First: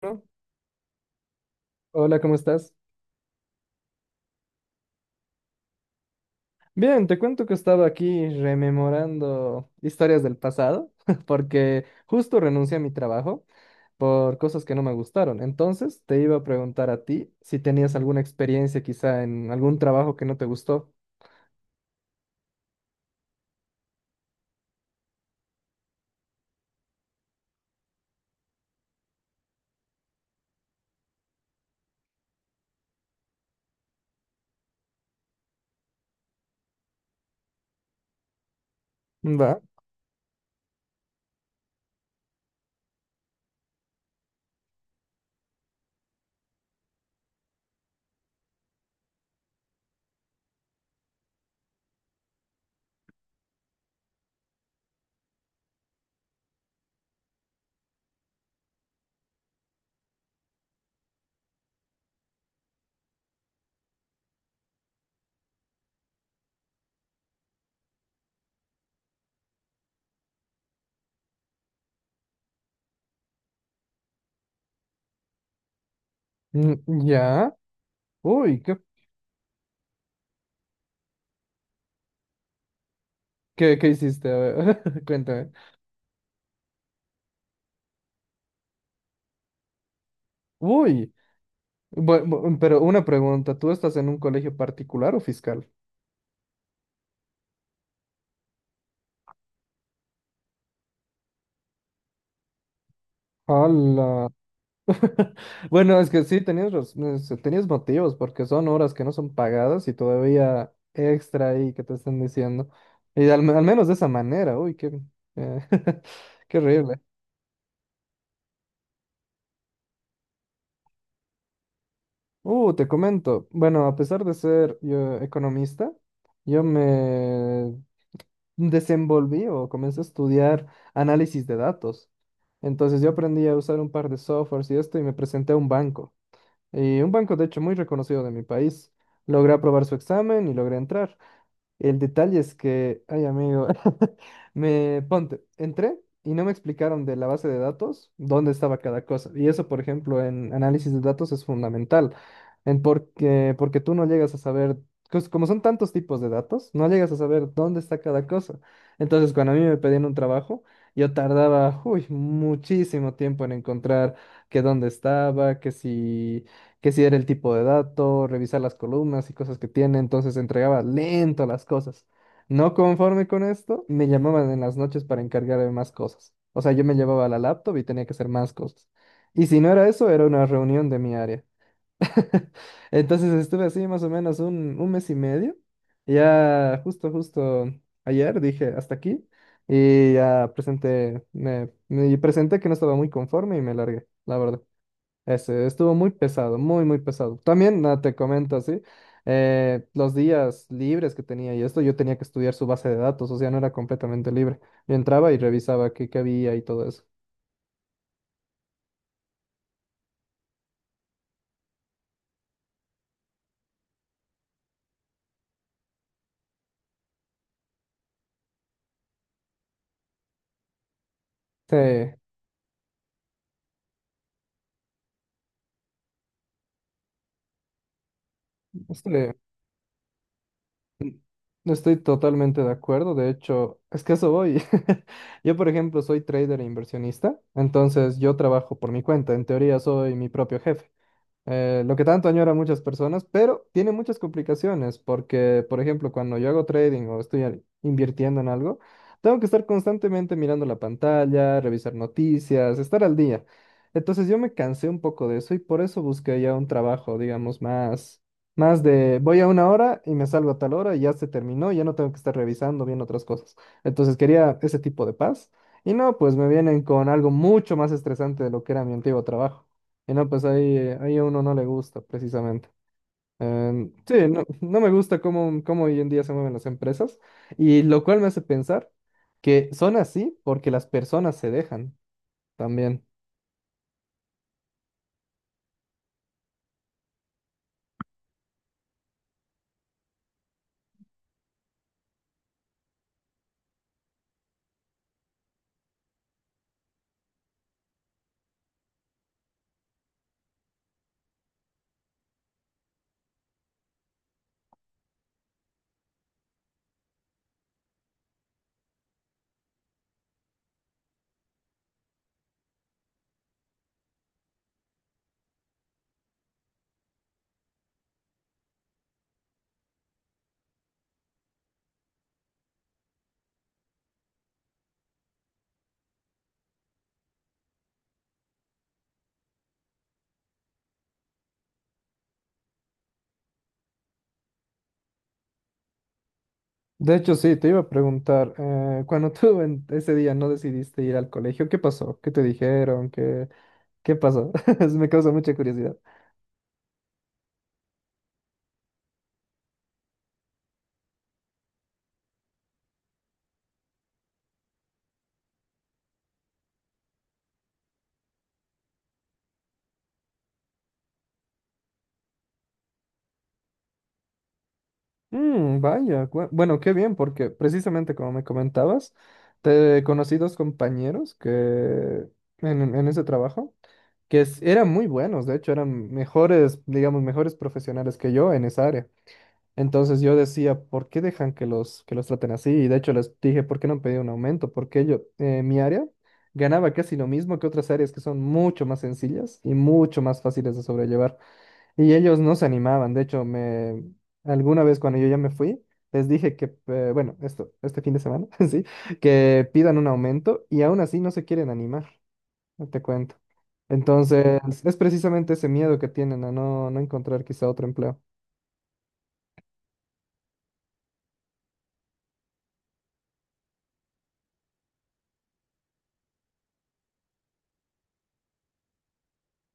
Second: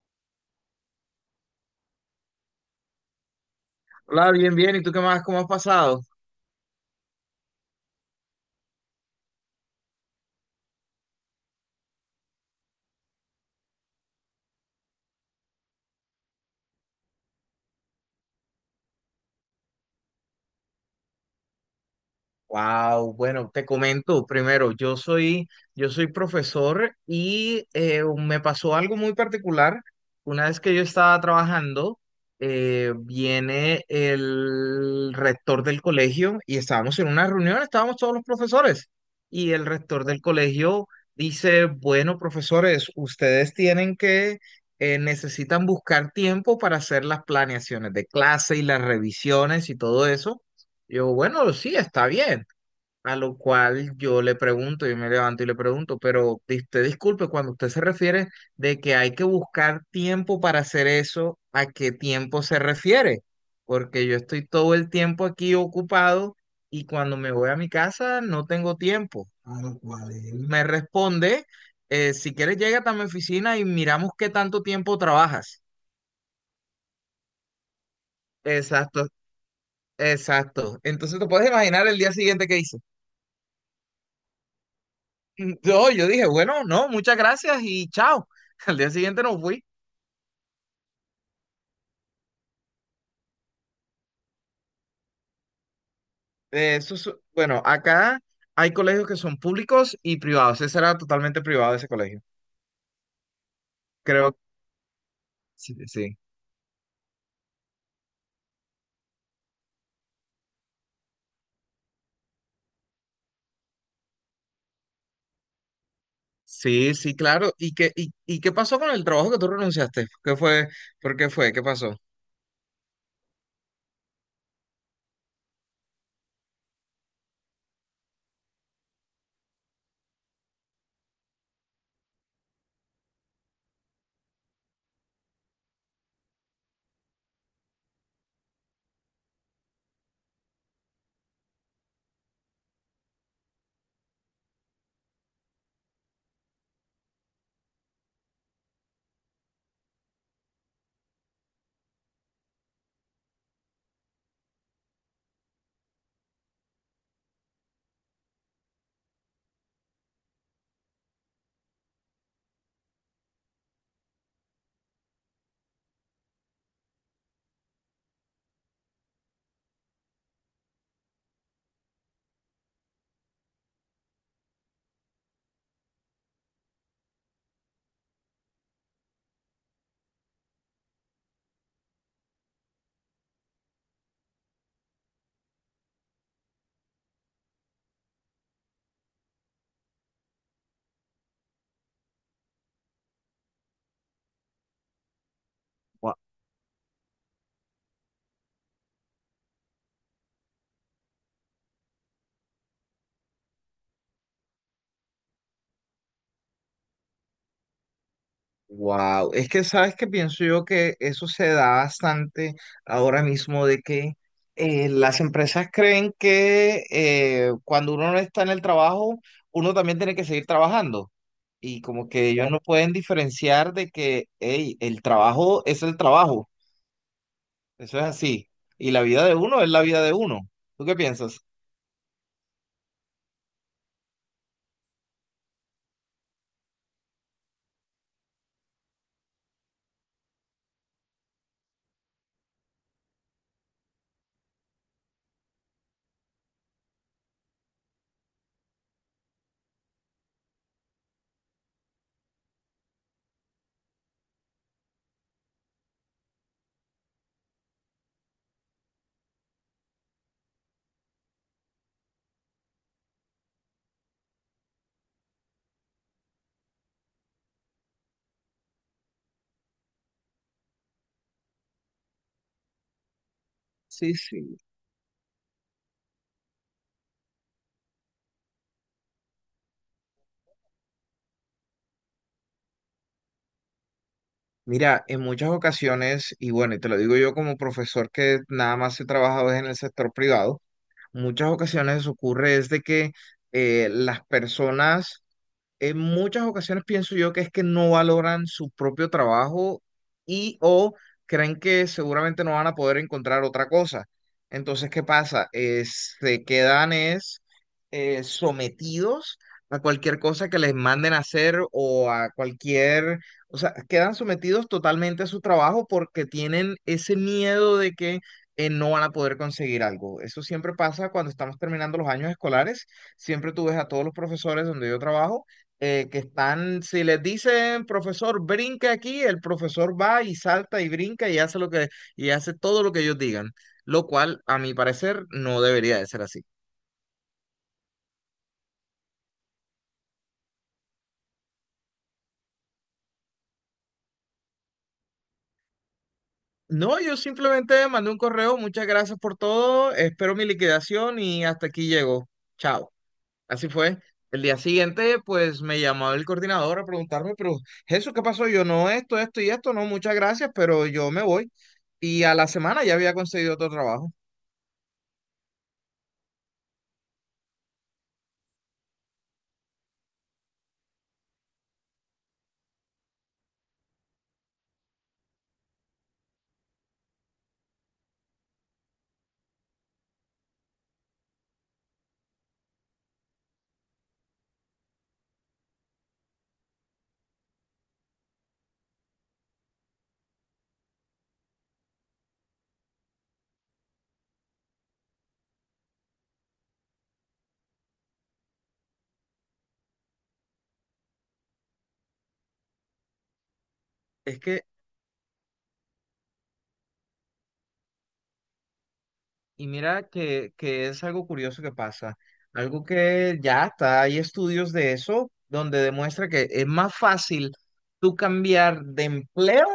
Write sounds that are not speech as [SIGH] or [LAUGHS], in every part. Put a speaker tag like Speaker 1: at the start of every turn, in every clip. Speaker 1: Bueno, hola, ¿cómo estás?
Speaker 2: Hola, bien, bien. ¿Y tú qué más? ¿Cómo has pasado?
Speaker 1: Bien, te cuento que estaba aquí rememorando historias del pasado, [LAUGHS] porque justo renuncié a mi trabajo por cosas que no me gustaron. Entonces, te iba a preguntar a ti si tenías alguna experiencia quizá en algún trabajo que no te gustó.
Speaker 2: Wow, bueno, te comento primero, yo soy profesor y me pasó algo muy particular. Una vez que yo estaba trabajando, viene el rector del colegio y estábamos en una reunión, estábamos todos los profesores y
Speaker 1: ¿Va?
Speaker 2: el rector del colegio dice, bueno, profesores, necesitan buscar tiempo para hacer las planeaciones de clase y las revisiones y todo eso. Yo, bueno, sí, está bien. A lo cual yo le pregunto, yo me levanto y le pregunto, pero usted disculpe, cuando usted se refiere de que hay que buscar tiempo para hacer eso, ¿a qué tiempo se refiere? Porque yo estoy todo el tiempo aquí ocupado y cuando me voy a mi casa no tengo tiempo. A lo cual él me responde, si quieres llega a mi oficina y miramos qué tanto tiempo trabajas.
Speaker 1: Mm, ¿ya? Uy, ¿qué,
Speaker 2: Exacto, exacto. Entonces te puedes imaginar el día siguiente que hice.
Speaker 1: qué, qué hiciste? A ver, [LAUGHS] cuéntame.
Speaker 2: No, yo dije, bueno, no, muchas gracias y chao. [LAUGHS] Al día siguiente no fui.
Speaker 1: Uy, pero una pregunta, ¿tú estás en un colegio particular o fiscal?
Speaker 2: Bueno, acá hay colegios que son públicos y privados. Ese era totalmente privado ese colegio.
Speaker 1: Hola.
Speaker 2: Creo,
Speaker 1: [LAUGHS]
Speaker 2: sí,
Speaker 1: Bueno, es
Speaker 2: sí.
Speaker 1: que sí, tenías motivos, porque son horas que no son pagadas y todavía extra ahí que te están diciendo. Y al menos de esa manera, uy, qué, eh, [LAUGHS] qué
Speaker 2: Sí,
Speaker 1: horrible.
Speaker 2: sí, claro. Y qué pasó con el trabajo que tú renunciaste? ¿Qué fue? ¿Por qué fue? ¿Qué pasó?
Speaker 1: Te comento, bueno, a pesar de ser yo economista, yo me desenvolví o comencé a estudiar análisis de datos. Entonces yo aprendí a usar un par de softwares y esto y me presenté a un banco. Y un banco, de hecho, muy reconocido de mi país. Logré aprobar su examen y logré entrar. El detalle es que, ay amigo, [LAUGHS] me ponte, entré y no me explicaron de la base de datos dónde estaba cada cosa. Y eso, por ejemplo, en análisis de datos es fundamental, porque tú no llegas a saber, como son tantos tipos de datos, no llegas a saber dónde está cada cosa. Entonces, cuando a mí me pedían un trabajo, yo tardaba, uy, muchísimo tiempo en encontrar que dónde estaba, que si era el tipo de dato, revisar las columnas y cosas que tiene, entonces entregaba lento las cosas. No conforme con esto, me llamaban en las noches para encargarme más cosas. O sea, yo me llevaba la laptop y tenía que hacer más cosas. Y si no era eso, era una reunión de mi área. [LAUGHS] Entonces estuve así más o menos un mes y medio. Ya justo ayer dije hasta aquí y ya presenté, me presenté que no estaba muy conforme y me largué, la verdad. Ese estuvo muy pesado, muy pesado. También ah, te comento así, los días libres que tenía y esto, yo tenía que estudiar su base de datos, o sea, no era completamente libre. Yo entraba y revisaba qué había y todo eso.
Speaker 2: Wow, es que sabes que pienso yo que eso se da bastante ahora mismo de que las empresas creen que cuando uno no está en el trabajo, uno también tiene que seguir trabajando.
Speaker 1: Sí,
Speaker 2: Y como que ellos no Claro. pueden diferenciar de que, hey, el trabajo es el trabajo, eso es así. Y la vida
Speaker 1: estoy,
Speaker 2: de uno es la vida de uno. ¿Tú qué piensas?
Speaker 1: estoy totalmente de acuerdo. De hecho, es que eso voy. [LAUGHS] Yo, por ejemplo, soy trader e inversionista, entonces yo trabajo por mi cuenta. En teoría, soy mi propio jefe. Lo que tanto añoran muchas personas, pero tiene muchas complicaciones porque, por ejemplo, cuando yo hago trading o estoy invirtiendo en algo, tengo que estar constantemente mirando la pantalla, revisar noticias, estar al día. Entonces yo me cansé un poco de eso y por eso busqué ya un trabajo, digamos, más de voy a una hora y me salgo a tal hora y ya se terminó, ya no tengo que estar revisando bien otras cosas. Entonces quería ese tipo de paz y no, pues me vienen con algo mucho más estresante de lo que era mi antiguo trabajo. Y no, pues ahí, ahí a uno no le gusta, precisamente. Em,
Speaker 2: Sí,
Speaker 1: sí, no,
Speaker 2: sí.
Speaker 1: no me gusta cómo hoy en día se mueven las empresas, y lo cual me hace pensar que son así porque las personas se dejan también.
Speaker 2: Mira, en muchas ocasiones, y bueno, y te lo digo yo como profesor que nada más he trabajado es en el sector privado, muchas ocasiones ocurre es de que las personas en muchas ocasiones pienso yo que es que no valoran su propio trabajo y o creen que seguramente no van a poder encontrar otra cosa. Entonces, ¿qué pasa? Se quedan es sometidos a cualquier cosa que les manden a hacer o a cualquier, o sea, quedan sometidos totalmente a su trabajo porque tienen ese miedo de que no van a poder conseguir algo. Eso siempre pasa cuando estamos terminando los años escolares. Siempre tú ves a todos los profesores donde yo trabajo que están, si les dicen, profesor, brinca aquí, el profesor va y salta y brinca y hace todo lo que ellos digan, lo cual, a mi parecer, no debería de ser así.
Speaker 1: De hecho, sí, te iba a preguntar, cuando tú en ese día no decidiste ir al colegio, ¿qué pasó? ¿Qué te dijeron? ¿Qué, qué pasó? [LAUGHS] Me causa mucha curiosidad.
Speaker 2: No, yo simplemente mandé un correo, muchas gracias por todo, espero mi liquidación y hasta aquí llego. Chao. Así fue. El día siguiente, pues me llamó el coordinador a preguntarme, pero Jesús, ¿qué pasó? Yo no, esto y esto, no, muchas gracias, pero yo me voy. Y a la semana ya había conseguido otro trabajo.
Speaker 1: Mm, vaya, bueno, qué bien, porque precisamente como me comentabas, te conocí dos compañeros que en ese trabajo. Eran muy buenos, de hecho, eran mejores, digamos, mejores profesionales que yo en esa área. Entonces yo decía, ¿por qué dejan que los traten así? Y de hecho les dije, ¿por qué no han pedido un aumento? Porque yo, mi área ganaba casi lo mismo que otras áreas que son mucho más sencillas y mucho más fáciles de sobrellevar. Y ellos no se animaban, de hecho, alguna vez cuando yo ya me fui, les dije que, bueno, esto, este fin de semana, [LAUGHS] sí, que pidan un aumento y aún así no se quieren animar no te cuento.
Speaker 2: Es
Speaker 1: Entonces,
Speaker 2: que
Speaker 1: es precisamente ese miedo que tienen a no, no encontrar quizá otro empleo.
Speaker 2: y mira que es algo curioso que pasa, algo que ya está, hay estudios de eso donde demuestra que es más fácil tú cambiar de empleo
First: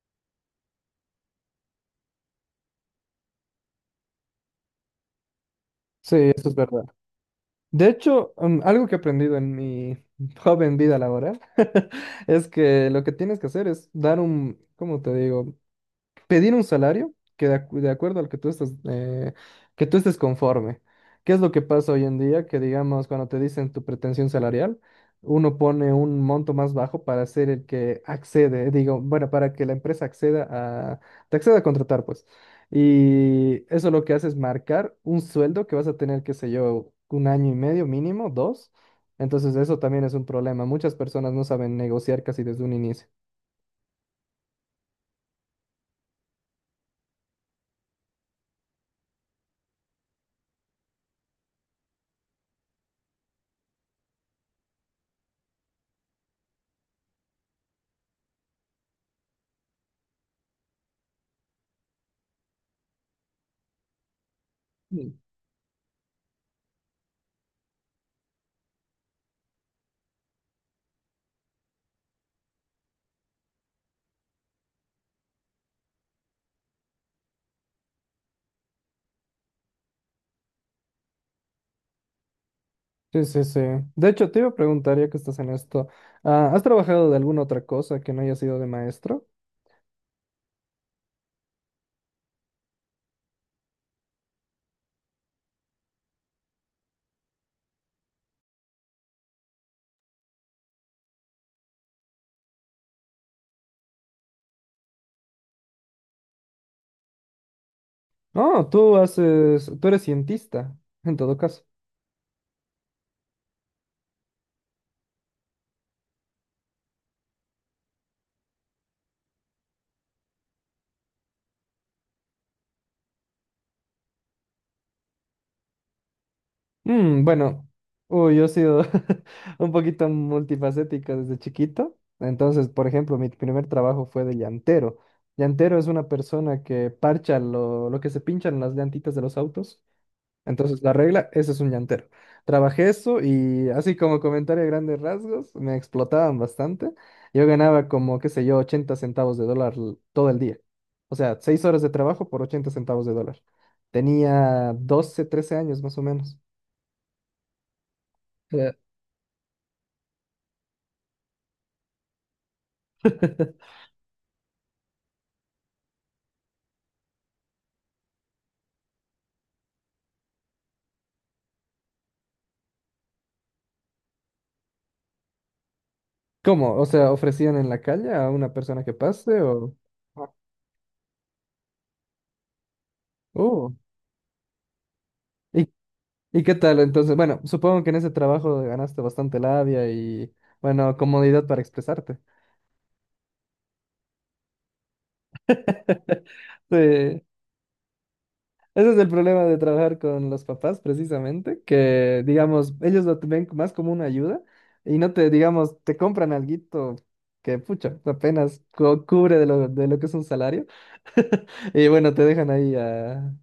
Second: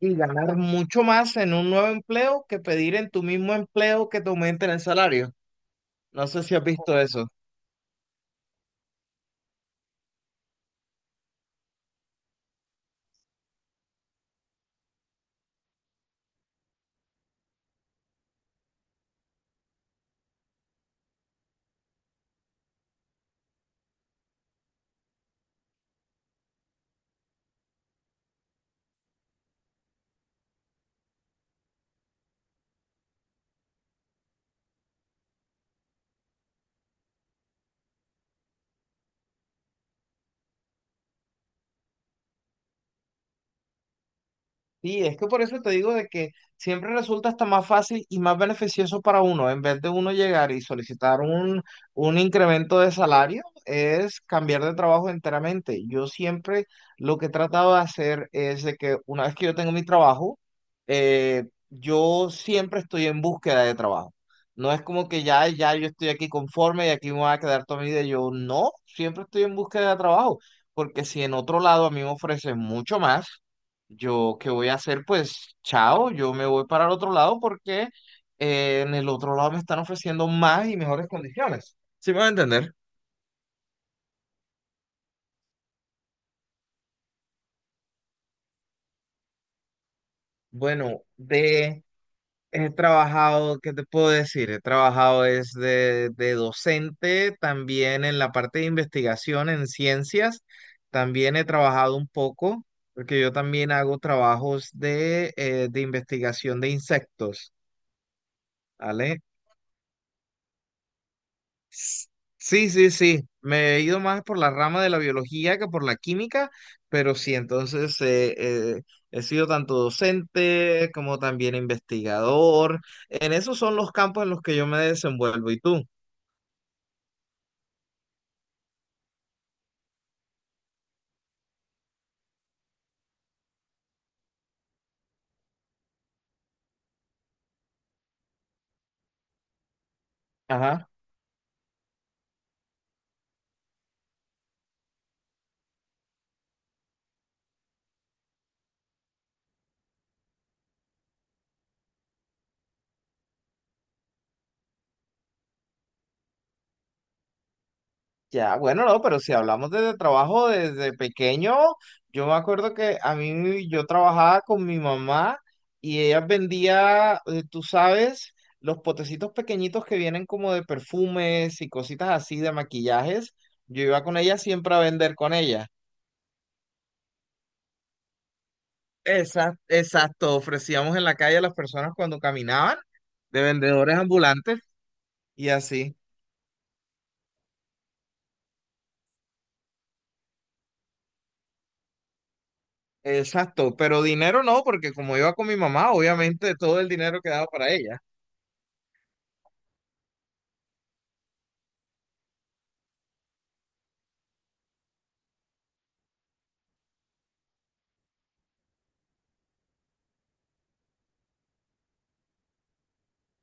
Speaker 2: y ganar mucho más en un nuevo empleo que pedir en tu mismo empleo que te aumenten el salario.
Speaker 1: Sí,
Speaker 2: No sé
Speaker 1: eso
Speaker 2: si
Speaker 1: es
Speaker 2: has
Speaker 1: verdad.
Speaker 2: visto eso.
Speaker 1: De hecho, mm, algo que he aprendido en mi [LAUGHS] joven vida laboral [LAUGHS] es que lo que tienes que hacer es dar un, ¿cómo te digo? Pedir un salario que de, de acuerdo al que tú estás, que tú estés conforme. ¿Qué es lo que pasa hoy en día? Que digamos, cuando te dicen tu pretensión salarial, uno pone un monto más bajo para ser el que accede, digo, bueno, para que la empresa acceda a, te acceda a contratar, pues. Y eso lo que hace es marcar un sueldo que vas a tener, qué sé yo, un año y medio mínimo, dos. Entonces eso también es un problema. Muchas personas no saben negociar casi desde un inicio.
Speaker 2: Sí, es que por eso te digo de que siempre resulta hasta más fácil y más beneficioso para uno, en vez de uno llegar y solicitar un incremento de salario, es cambiar de trabajo enteramente. Yo siempre lo que he tratado de hacer es de que una vez que yo tengo mi trabajo, eh, yo siempre estoy en búsqueda de trabajo. No es como que ya, ya yo estoy aquí conforme y aquí me voy a quedar toda mi vida. Yo no, siempre estoy en búsqueda de trabajo, porque si en otro lado a mí me ofrecen mucho más. Yo, ¿qué voy a hacer? Pues, chao, yo me voy para el otro lado porque en el otro lado me están ofreciendo más y mejores condiciones. ¿Sí me va a entender?
Speaker 1: Sí, sí, sí. De hecho, te iba a preguntar, ya que estás en esto, ah, ¿has trabajado de alguna otra cosa que no haya sido de maestro?
Speaker 2: Bueno, de he trabajado, ¿qué te puedo decir? He trabajado es de docente, también en la parte de investigación en ciencias, también he trabajado un poco, porque yo también hago trabajos de investigación de insectos,
Speaker 1: No, tú
Speaker 2: ¿vale?
Speaker 1: haces, tú eres cientista, en todo caso.
Speaker 2: Sí, sí, sí. Me he ido más por la rama de la biología que por la química, pero sí, entonces eh, he sido tanto docente como también investigador. En esos son los campos en los que yo me desenvuelvo. ¿Y tú?
Speaker 1: Mm, bueno, uy, yo he sido [LAUGHS] un poquito multifacética desde chiquito. Entonces, por ejemplo, mi primer trabajo fue de llantero. Llantero es una persona que parcha lo que se pinchan las llantitas de los autos. Entonces,
Speaker 2: Ajá.
Speaker 1: la regla, ese es un llantero. Trabajé eso y así como comentario a grandes rasgos, me explotaban bastante. Yo ganaba como, qué sé yo, 80 centavos de dólar todo el día. O sea, 6 horas de trabajo por 80 centavos de dólar. Tenía 12, 13 años más o menos.
Speaker 2: Ya,
Speaker 1: Eh,
Speaker 2: bueno, no, pero si hablamos de trabajo desde pequeño, yo me acuerdo que a mí
Speaker 1: [LAUGHS]
Speaker 2: yo trabajaba con mi mamá y ella vendía, tú sabes, los potecitos pequeñitos que vienen como de perfumes y cositas así de maquillajes. Yo iba con ella siempre a vender con ella.
Speaker 1: ¿cómo? O sea, ¿ofrecían en la calle a una persona que pase
Speaker 2: Exacto,
Speaker 1: o...? Ah.
Speaker 2: exacto, ofrecíamos en la calle a las personas cuando caminaban de
Speaker 1: Uh,
Speaker 2: vendedores ambulantes y
Speaker 1: ¿y,
Speaker 2: así.
Speaker 1: y qué tal? Entonces, bueno, supongo que en ese trabajo ganaste bastante labia y, bueno, comodidad para expresarte.
Speaker 2: Exacto, pero dinero no, porque como iba con mi mamá,
Speaker 1: [LAUGHS]
Speaker 2: obviamente
Speaker 1: Sí,
Speaker 2: todo el dinero
Speaker 1: ese
Speaker 2: quedaba para ella.
Speaker 1: es el problema de trabajar con los papás, precisamente, que, digamos, ellos lo ven más como una ayuda y no te, digamos, te compran alguito que, pucha, apenas cubre de de lo que es un salario y, bueno, te dejan ahí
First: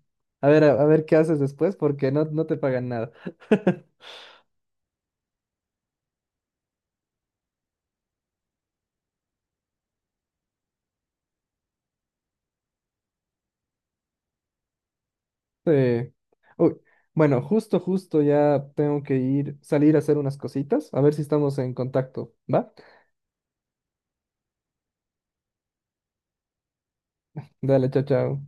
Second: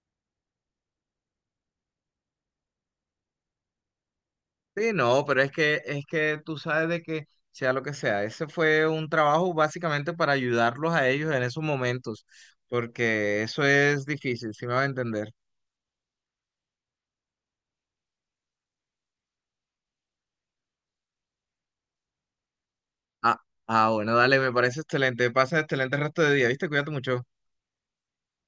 Speaker 1: a, ver qué haces después porque no, no te pagan nada. [LAUGHS]
Speaker 2: Sí, no, pero es que tú sabes de que sea lo que sea, ese fue un trabajo básicamente para ayudarlos a ellos en esos momentos, porque eso es difícil, si me va a entender.
Speaker 1: Sí. Uy, bueno, justo ya tengo que ir, salir a hacer unas cositas, a ver si estamos en contacto, ¿va?
Speaker 2: Ah, ah, bueno, dale, me parece excelente. Pasa excelente resto de día, ¿viste? Cuídate mucho.
Speaker 1: Dale, chao, chao.